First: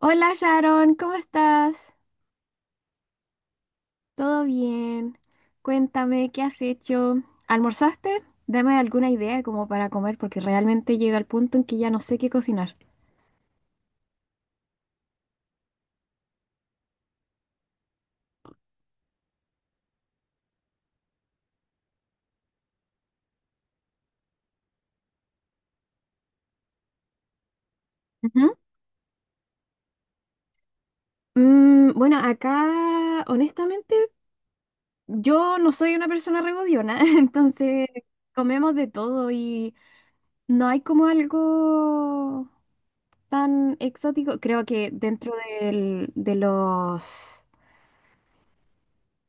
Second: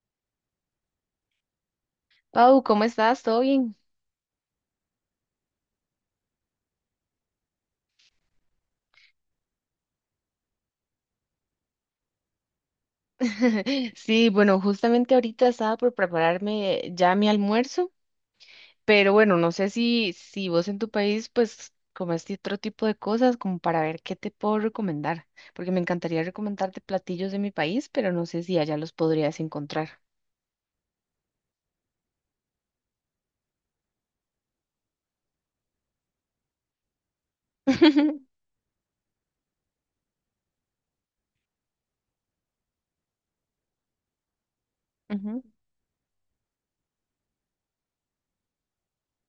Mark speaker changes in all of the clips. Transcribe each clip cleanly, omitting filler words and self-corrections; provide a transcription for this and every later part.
Speaker 1: Hola Sharon, ¿cómo estás?
Speaker 2: Pau, ¿cómo estás? ¿Todo bien?
Speaker 1: ¿Todo bien? Cuéntame, ¿qué has hecho? ¿Almorzaste? Dame alguna idea como para comer, porque realmente llega el punto en que ya no sé qué cocinar.
Speaker 2: Sí, bueno, justamente ahorita estaba por prepararme ya mi almuerzo, pero bueno, no sé si vos en tu país pues comes otro tipo de cosas como para ver qué te puedo recomendar, porque me encantaría recomendarte platillos de mi país, pero no sé
Speaker 1: Ujú.
Speaker 2: si allá los podrías encontrar.
Speaker 1: Bueno, acá, honestamente, yo no soy una persona regodiona, entonces comemos de todo y no hay como algo tan exótico. Creo que dentro
Speaker 2: Ujú,
Speaker 1: del- de los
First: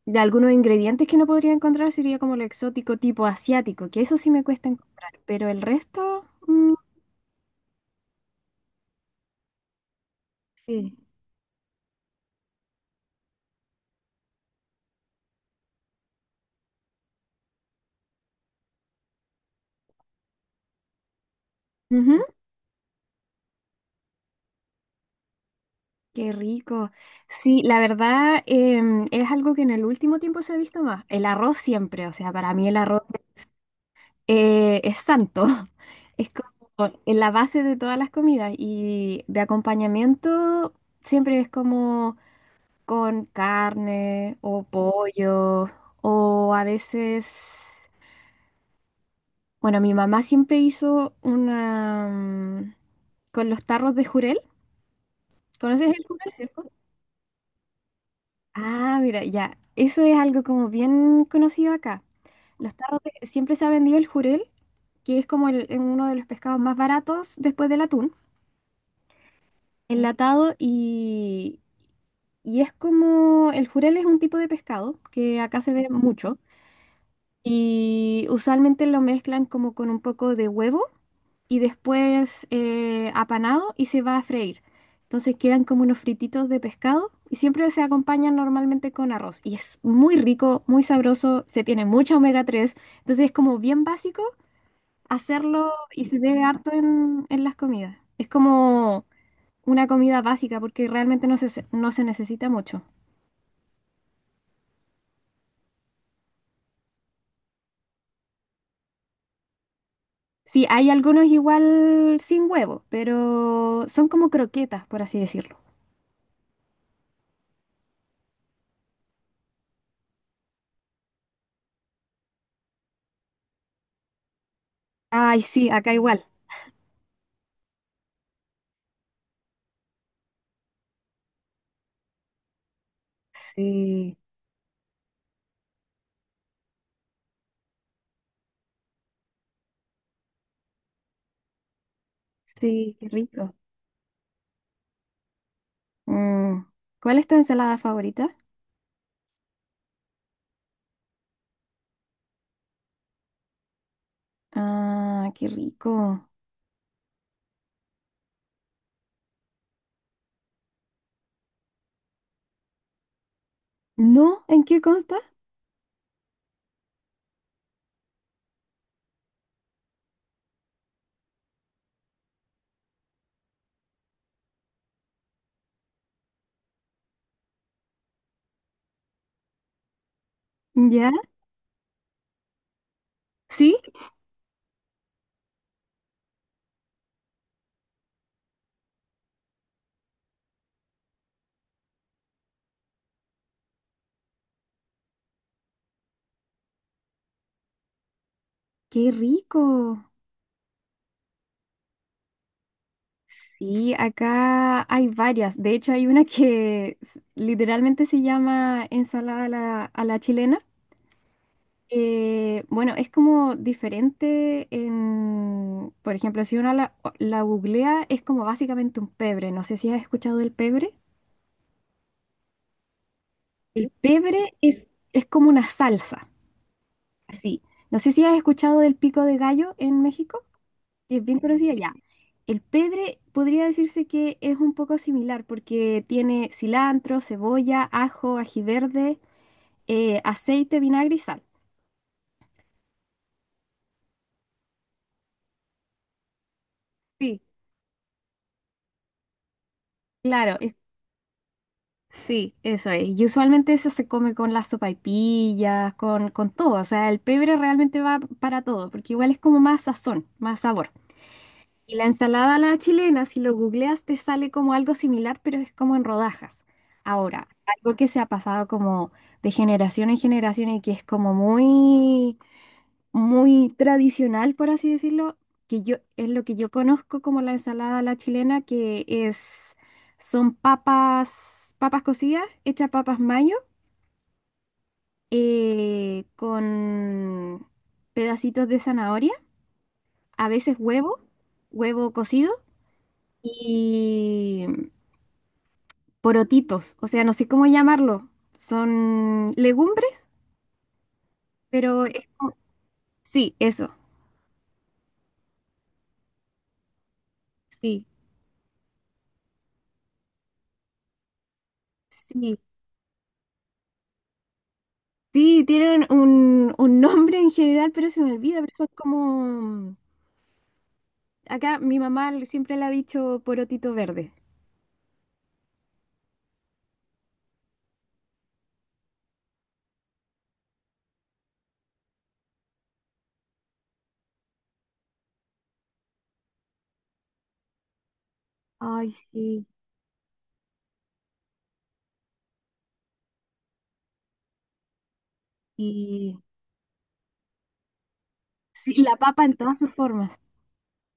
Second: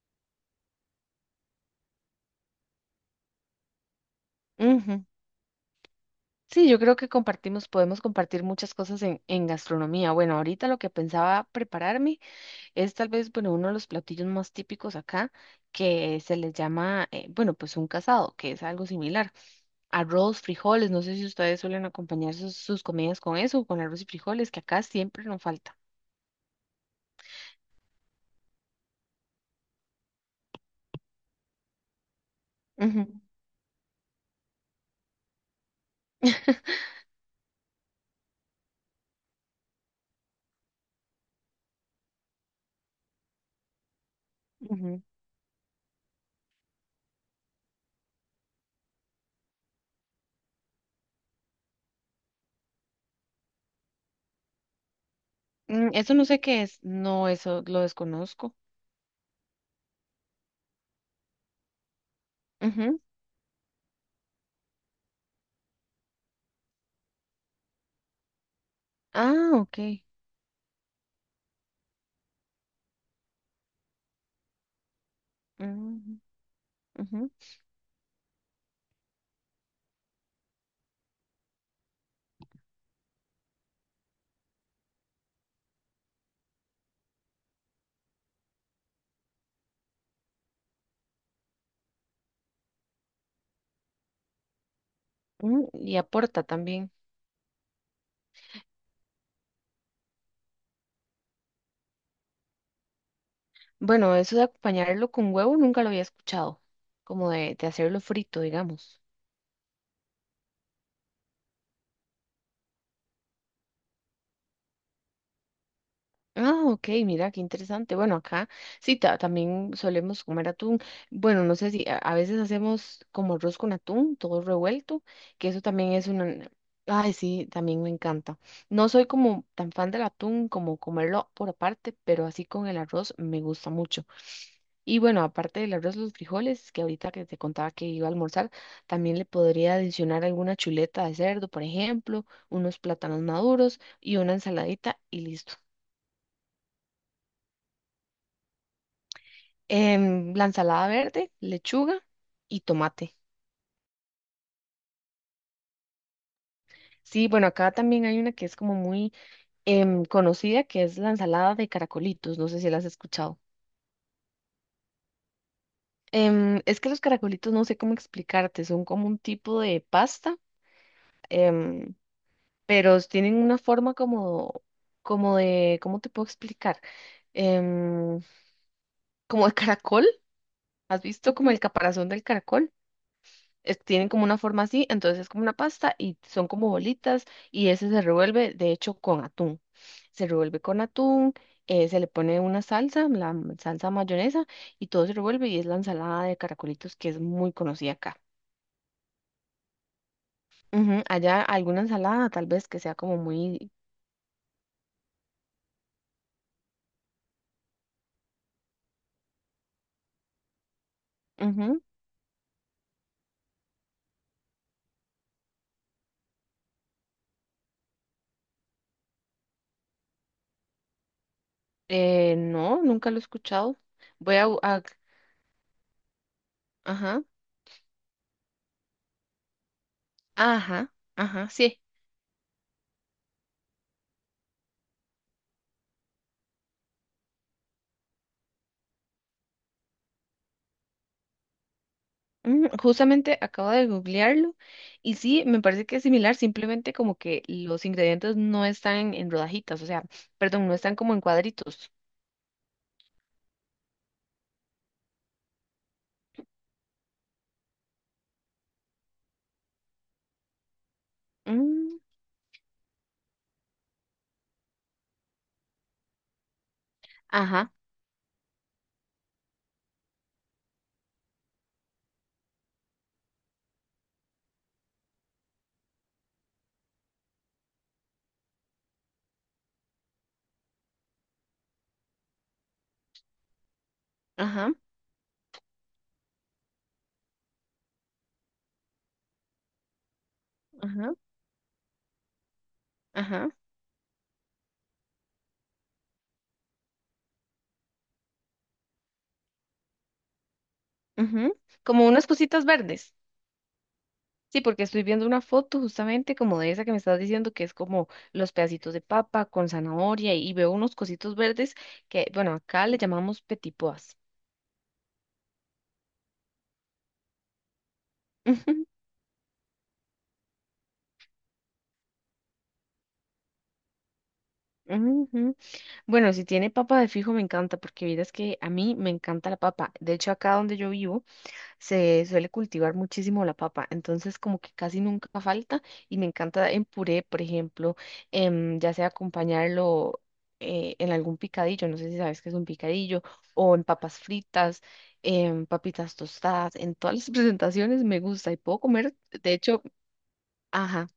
Speaker 1: De algunos ingredientes que no podría encontrar sería como lo exótico tipo asiático, que eso sí me cuesta
Speaker 2: ujú.
Speaker 1: encontrar, pero el resto,
Speaker 2: Sí, yo creo que compartimos, podemos compartir muchas cosas en gastronomía. Bueno, ahorita lo que
Speaker 1: sí.
Speaker 2: pensaba prepararme. Es tal vez, bueno, uno de los platillos más típicos acá que se les llama, bueno, pues un casado, que es algo similar. Arroz, frijoles, no sé si ustedes suelen
Speaker 1: Ujú.
Speaker 2: acompañar sus comidas con eso, con arroz y frijoles, que acá siempre nos falta.
Speaker 1: Qué rico. Sí, la verdad es algo que en el último tiempo se ha visto más. El arroz siempre, o sea, para mí el
Speaker 2: Ujú,
Speaker 1: arroz es santo. Es como en la base de todas las comidas y de acompañamiento siempre es como con carne o
Speaker 2: ujú.
Speaker 1: pollo o a veces. Bueno, mi mamá siempre hizo una con los tarros de jurel. ¿Conoces
Speaker 2: Mm,
Speaker 1: el
Speaker 2: eso no
Speaker 1: jurel,
Speaker 2: sé qué
Speaker 1: cierto?
Speaker 2: es, no, eso lo desconozco.
Speaker 1: Ah, mira, ya. Eso es algo como bien conocido acá.
Speaker 2: Ujú.
Speaker 1: Siempre se ha vendido el jurel, que es como uno de los pescados más baratos después del atún,
Speaker 2: Ah, ok.
Speaker 1: enlatado y es como el jurel es un tipo de pescado que acá se ve
Speaker 2: Ujú,
Speaker 1: mucho.
Speaker 2: ujú.
Speaker 1: Y usualmente lo mezclan como con un poco de huevo y después apanado y se va a freír. Entonces quedan como unos frititos de pescado y siempre se acompañan normalmente con arroz. Y es muy rico, muy sabroso, se tiene mucha omega 3. Entonces es como bien básico
Speaker 2: Mm,
Speaker 1: hacerlo
Speaker 2: y
Speaker 1: y se ve
Speaker 2: aporta
Speaker 1: harto
Speaker 2: también.
Speaker 1: en las comidas. Es como una comida básica porque realmente no se necesita mucho.
Speaker 2: Bueno, eso de acompañarlo con huevo nunca lo había escuchado, como de hacerlo frito, digamos.
Speaker 1: Sí, hay algunos igual sin huevo, pero son como croquetas, por así decirlo.
Speaker 2: Ah, ok, mira, qué interesante. Bueno, acá sí, también solemos comer atún. Bueno, no sé si a veces hacemos como arroz con atún, todo revuelto,
Speaker 1: Ay,
Speaker 2: que eso
Speaker 1: sí, acá
Speaker 2: también es
Speaker 1: igual.
Speaker 2: una... Ay, sí, también me encanta. No soy como tan fan del atún como comerlo por aparte, pero así con el arroz me gusta mucho.
Speaker 1: Sí,
Speaker 2: Y bueno, aparte del arroz, los frijoles, que ahorita que te contaba que iba a almorzar, también le podría adicionar alguna chuleta de cerdo, por ejemplo, unos
Speaker 1: sí, qué
Speaker 2: plátanos
Speaker 1: rico.
Speaker 2: maduros y una ensaladita y listo.
Speaker 1: Mm, ¿Cuál es tu ensalada favorita?
Speaker 2: La ensalada verde, lechuga y tomate.
Speaker 1: Ah, qué rico.
Speaker 2: Sí, bueno, acá también hay una que es como muy conocida, que es la ensalada de caracolitos. No sé si la has escuchado.
Speaker 1: ¿No? ¿En qué consta?
Speaker 2: Em, es que los caracolitos no sé cómo explicarte, son como un tipo de pasta, em, pero tienen una forma como, como de, ¿cómo te puedo explicar? Em, como de caracol. ¿Has
Speaker 1: ¿Ya?
Speaker 2: visto como el caparazón del caracol?
Speaker 1: ¿Sí?
Speaker 2: Tienen como una forma así, entonces es como una pasta y son como bolitas y ese se revuelve, de hecho, con atún. Se revuelve con atún, se le pone una salsa, la salsa mayonesa y todo se revuelve y es la ensalada de caracolitos que es muy conocida acá.
Speaker 1: ¡Qué rico!
Speaker 2: Ujú. Allá alguna ensalada tal vez que sea como muy...
Speaker 1: Sí, acá hay varias. De hecho, hay una que literalmente se llama ensalada a la chilena.
Speaker 2: ujú.
Speaker 1: Bueno, es como diferente en, por ejemplo, si uno la googlea, es como básicamente un pebre. No sé si has escuchado del pebre.
Speaker 2: No, nunca lo he escuchado.
Speaker 1: El
Speaker 2: Voy a...
Speaker 1: pebre es como una salsa,
Speaker 2: ajá,
Speaker 1: así. No sé si has escuchado del pico de gallo en México,
Speaker 2: ajá,
Speaker 1: que es bien
Speaker 2: ajá,
Speaker 1: conocido
Speaker 2: sí.
Speaker 1: ya. El pebre podría decirse que es un poco similar porque tiene cilantro, cebolla, ajo, ají verde, aceite, vinagre y sal.
Speaker 2: Mm, justamente acabo de googlearlo y sí, me parece que es similar, simplemente como
Speaker 1: Sí.
Speaker 2: que los ingredientes no están en rodajitas, o sea,
Speaker 1: Claro,
Speaker 2: perdón, no
Speaker 1: es.
Speaker 2: están como en cuadritos.
Speaker 1: Sí, eso es. Y usualmente eso se come con las sopaipillas, con todo. O sea, el pebre realmente va para todo, porque igual es como más sazón, más sabor. Y
Speaker 2: Mm,
Speaker 1: la ensalada a la chilena, si lo googleas, te sale como algo similar, pero es como en rodajas. Ahora,
Speaker 2: ajá,
Speaker 1: algo que se ha pasado como de generación en generación y que es como muy muy tradicional, por así decirlo, que yo es lo que yo conozco como la ensalada a la chilena, que es son papas, papas cocidas, hechas papas mayo,
Speaker 2: ajá,
Speaker 1: con pedacitos de zanahoria, a veces
Speaker 2: ajá,
Speaker 1: huevo, huevo cocido
Speaker 2: ajá,
Speaker 1: y porotitos, o sea, no sé cómo llamarlo, son legumbres,
Speaker 2: ujú.
Speaker 1: pero
Speaker 2: Como unas cositas verdes.
Speaker 1: sí, eso,
Speaker 2: Sí, porque estoy viendo una foto justamente como de esa que me estás diciendo que es
Speaker 1: sí,
Speaker 2: como los pedacitos de papa con zanahoria y veo unos cositos verdes que, bueno,
Speaker 1: sí.
Speaker 2: acá le llamamos petipoas.
Speaker 1: Sí, tienen un nombre en general, pero se me olvida, pero son como... Acá mi mamá siempre le ha dicho porotito verde.
Speaker 2: Bueno, si tiene papa de fijo me encanta, porque vieras que a mí me encanta la papa. De hecho, acá donde yo vivo se suele cultivar muchísimo la papa, entonces como que casi nunca falta y me encanta en puré, por ejemplo, ya sea
Speaker 1: Ay, sí.
Speaker 2: acompañarlo en algún picadillo, no sé si sabes qué es un picadillo, o en papas fritas, en papitas
Speaker 1: Y
Speaker 2: tostadas, en todas las presentaciones me gusta y puedo
Speaker 1: sí,
Speaker 2: comer,
Speaker 1: la papa
Speaker 2: de
Speaker 1: en todas
Speaker 2: hecho,
Speaker 1: sus formas.
Speaker 2: ajá.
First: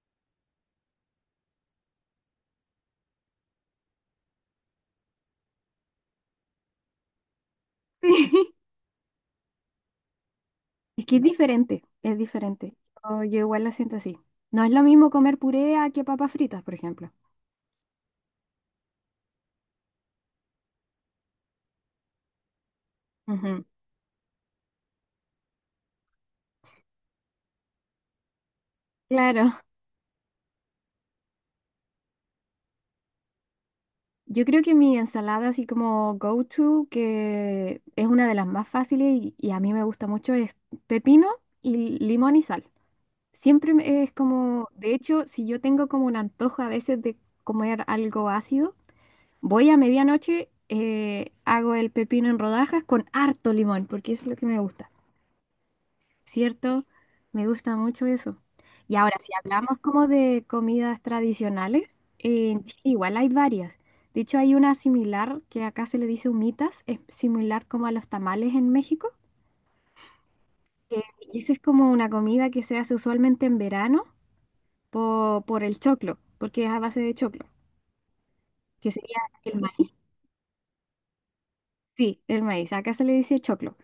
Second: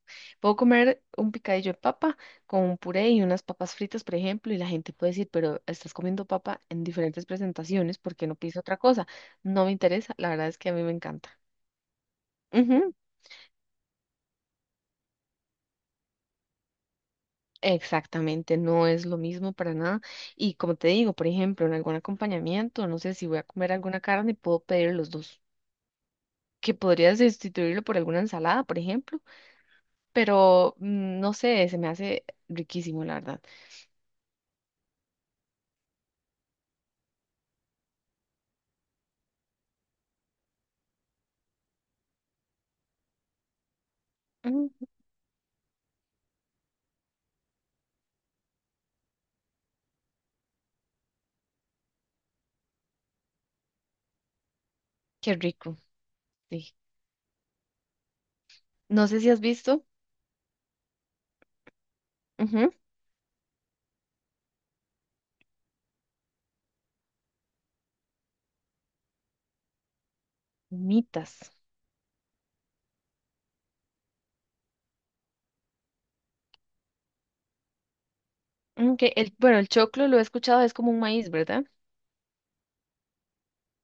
Speaker 2: Puedo comer un picadillo de papa con un puré y unas papas fritas, por ejemplo, y la gente puede decir, pero estás comiendo papa en diferentes presentaciones, ¿por qué no
Speaker 1: Sí.
Speaker 2: pides otra cosa? No me interesa, la verdad es que a mí me
Speaker 1: Es que es
Speaker 2: encanta.
Speaker 1: diferente, es diferente.
Speaker 2: Ujú,
Speaker 1: Oh, yo igual lo siento así. No es lo mismo comer puré a que papas fritas, por ejemplo.
Speaker 2: exactamente, no es lo mismo para nada. Y como te digo, por ejemplo, en algún acompañamiento, no sé si voy a
Speaker 1: Ujú.
Speaker 2: comer alguna carne, puedo pedir los dos, que podría sustituirlo por alguna ensalada, por ejemplo,
Speaker 1: Claro,
Speaker 2: pero mm, no sé, se me hace riquísimo, la verdad.
Speaker 1: yo creo que mi ensalada así como go-to, que es una de las más fáciles y a mí me gusta mucho, es pepino y limón y sal. Siempre es como,
Speaker 2: Mm,
Speaker 1: de hecho, si yo tengo como un antojo a veces de comer algo ácido, voy a medianoche, hago el pepino en rodajas con harto limón, porque eso es lo que me gusta,
Speaker 2: qué rico, sí.
Speaker 1: ¿cierto? Me gusta mucho eso. Y
Speaker 2: No
Speaker 1: ahora,
Speaker 2: sé si
Speaker 1: si
Speaker 2: has
Speaker 1: hablamos
Speaker 2: visto.
Speaker 1: como de comidas tradicionales, en
Speaker 2: Ujú,
Speaker 1: Chile igual hay varias. De hecho, hay una similar que acá se le dice humitas, es similar como a los tamales en México. eh, y
Speaker 2: humitas.
Speaker 1: esa es como una comida que se hace usualmente en verano por el choclo, porque es a base de choclo, que
Speaker 2: Ok,
Speaker 1: sería
Speaker 2: el, bueno,
Speaker 1: el
Speaker 2: el
Speaker 1: maíz.
Speaker 2: choclo lo he escuchado, es como un maíz, ¿verdad?
Speaker 1: Sí, el maíz. Acá se le dice choclo.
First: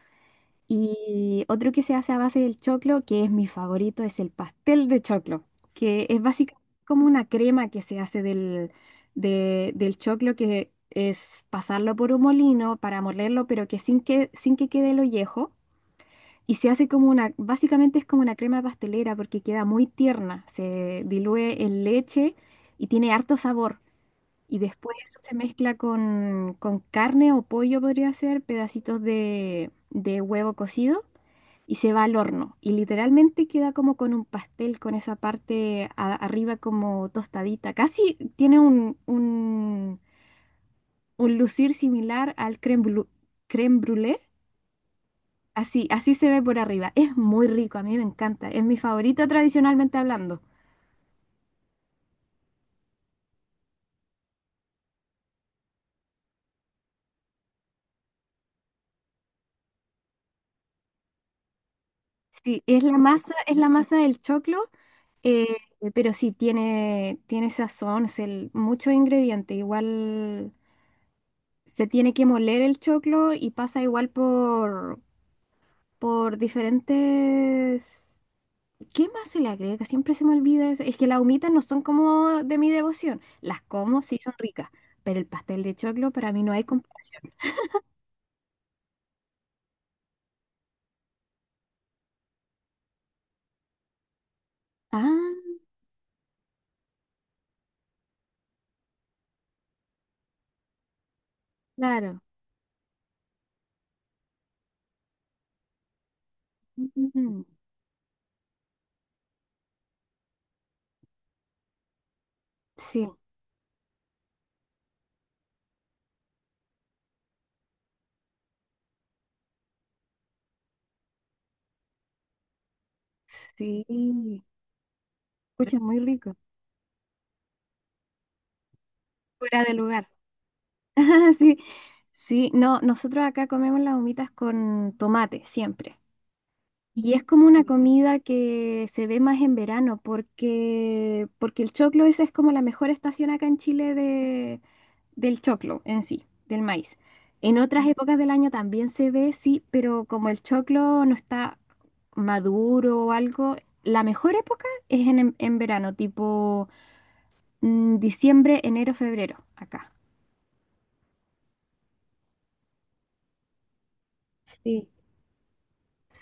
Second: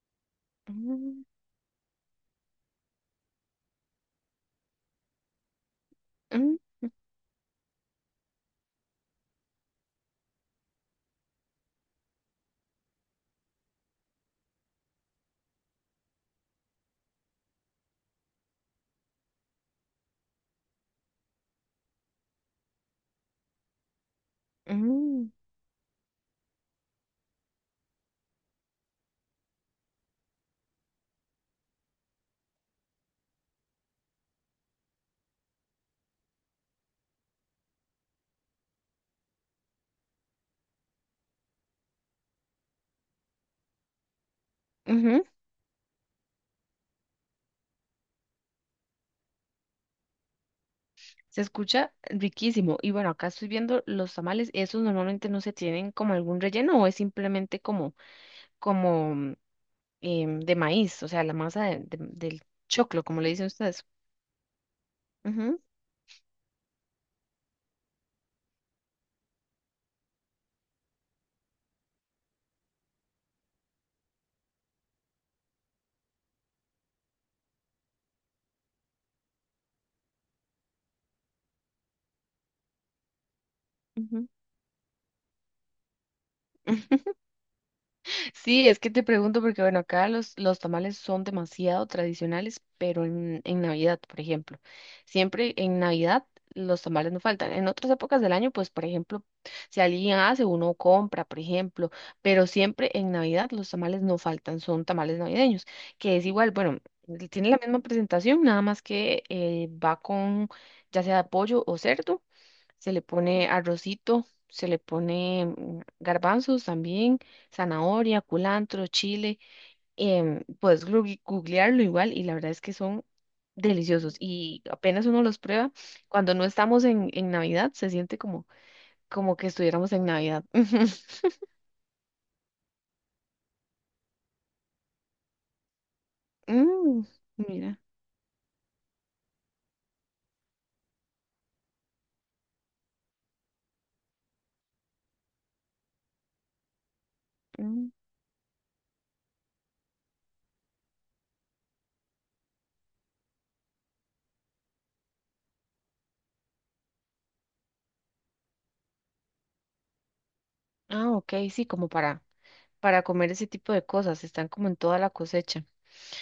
Speaker 2: Mm,
Speaker 1: Y otro que se hace a base del choclo, que es mi favorito, es el pastel de choclo, que es
Speaker 2: mm,
Speaker 1: básicamente como una crema que se hace del choclo, que es pasarlo por un molino para molerlo, pero que sin que quede el ollejo. Y se hace básicamente es como una crema pastelera porque queda muy tierna, se diluye en leche y tiene harto sabor. Y después eso
Speaker 2: mm,
Speaker 1: se mezcla con carne o pollo, podría ser, pedacitos de huevo cocido y se va al horno. Y literalmente queda como con un pastel, con esa parte arriba como tostadita. Casi tiene un, un lucir similar al crème brûlée, crème brûlée.
Speaker 2: ujú,
Speaker 1: Así, así se ve por arriba. Es muy rico, a mí me encanta. Es mi favorito tradicionalmente hablando.
Speaker 2: se escucha riquísimo. Y bueno, acá estoy viendo los tamales, esos normalmente no se tienen como algún relleno o es simplemente como, como mm, de maíz, o sea, la masa del
Speaker 1: Sí, es la
Speaker 2: choclo, como le
Speaker 1: masa,
Speaker 2: dicen
Speaker 1: es la
Speaker 2: ustedes.
Speaker 1: masa del choclo. Eh,
Speaker 2: Ujú,
Speaker 1: pero sí, tiene sazón, mucho ingrediente. Igual se tiene que moler el choclo y pasa igual por diferentes... ¿Qué más se le agrega? Siempre se me olvida eso. Es que las humitas no son como de mi devoción. Las como, sí
Speaker 2: ujú.
Speaker 1: son ricas, pero el pastel de choclo para mí no hay comparación.
Speaker 2: Sí, es que te pregunto porque, bueno, acá los tamales son demasiado tradicionales, pero en Navidad, por ejemplo, siempre
Speaker 1: Ah,
Speaker 2: en Navidad los tamales no faltan. En otras épocas del año, pues, por ejemplo, si alguien hace, uno compra, por ejemplo,
Speaker 1: claro.
Speaker 2: pero siempre en Navidad los tamales no faltan, son tamales navideños, que es igual, bueno,
Speaker 1: Mm, mm, mm.
Speaker 2: tiene la misma presentación, nada más que va con ya sea pollo o cerdo se le
Speaker 1: Sí,
Speaker 2: pone arrocito, se le pone mm, garbanzos también, zanahoria, culantro, chile. Puedes googlearlo igual y la verdad es que son deliciosos
Speaker 1: sí.
Speaker 2: y apenas uno los prueba,
Speaker 1: Escucha, muy
Speaker 2: cuando
Speaker 1: rico.
Speaker 2: no estamos en Navidad se siente como, como que
Speaker 1: Fuera de
Speaker 2: estuviéramos en
Speaker 1: lugar.
Speaker 2: Navidad.
Speaker 1: Sí, sí, no, nosotros acá comemos las humitas con tomate siempre.
Speaker 2: Mm,
Speaker 1: Y es como una
Speaker 2: mira.
Speaker 1: comida que se ve más en verano porque el choclo esa es como la mejor estación acá en Chile del choclo en sí, del maíz. En otras
Speaker 2: Mm.
Speaker 1: épocas del año también se ve, sí, pero como el choclo no está maduro o algo, la mejor época es en verano, tipo diciembre, enero, febrero, acá.
Speaker 2: Ah, ok, sí, como para comer ese tipo de cosas, están como en
Speaker 1: Sí,
Speaker 2: toda la cosecha.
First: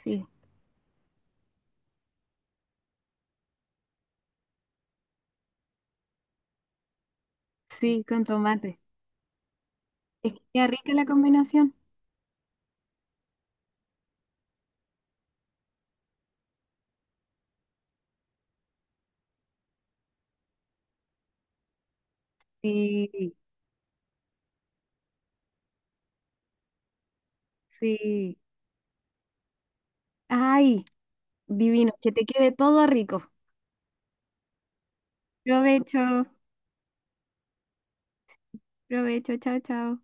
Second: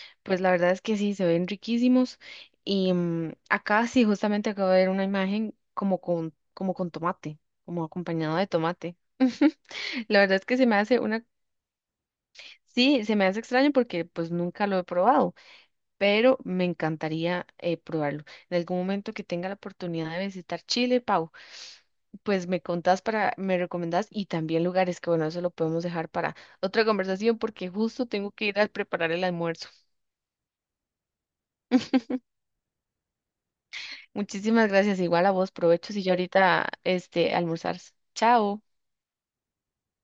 Speaker 1: sí,
Speaker 2: Pues la verdad es que sí, se ven riquísimos. Y mm, acá sí, justamente acabo de ver una imagen como con tomate, como
Speaker 1: sí, con
Speaker 2: acompañado de
Speaker 1: tomate.
Speaker 2: tomate. La
Speaker 1: Es
Speaker 2: verdad
Speaker 1: que
Speaker 2: es que
Speaker 1: queda
Speaker 2: se me
Speaker 1: rica
Speaker 2: hace
Speaker 1: la
Speaker 2: una,
Speaker 1: combinación.
Speaker 2: sí, se me hace extraño porque pues nunca lo he probado, pero me encantaría probarlo. En algún momento que tenga la oportunidad de visitar Chile, Pau, pues me contás para,
Speaker 1: Sí,
Speaker 2: me recomendás y también lugares que bueno, eso lo podemos dejar para otra conversación porque justo tengo
Speaker 1: sí.
Speaker 2: que ir a preparar el almuerzo.
Speaker 1: Ay, divino, que te quede todo rico.
Speaker 2: Muchísimas gracias. Igual a vos, provechos y yo
Speaker 1: Provecho,
Speaker 2: ahorita este almorzar. Chao.
Speaker 1: provecho, chao, chao.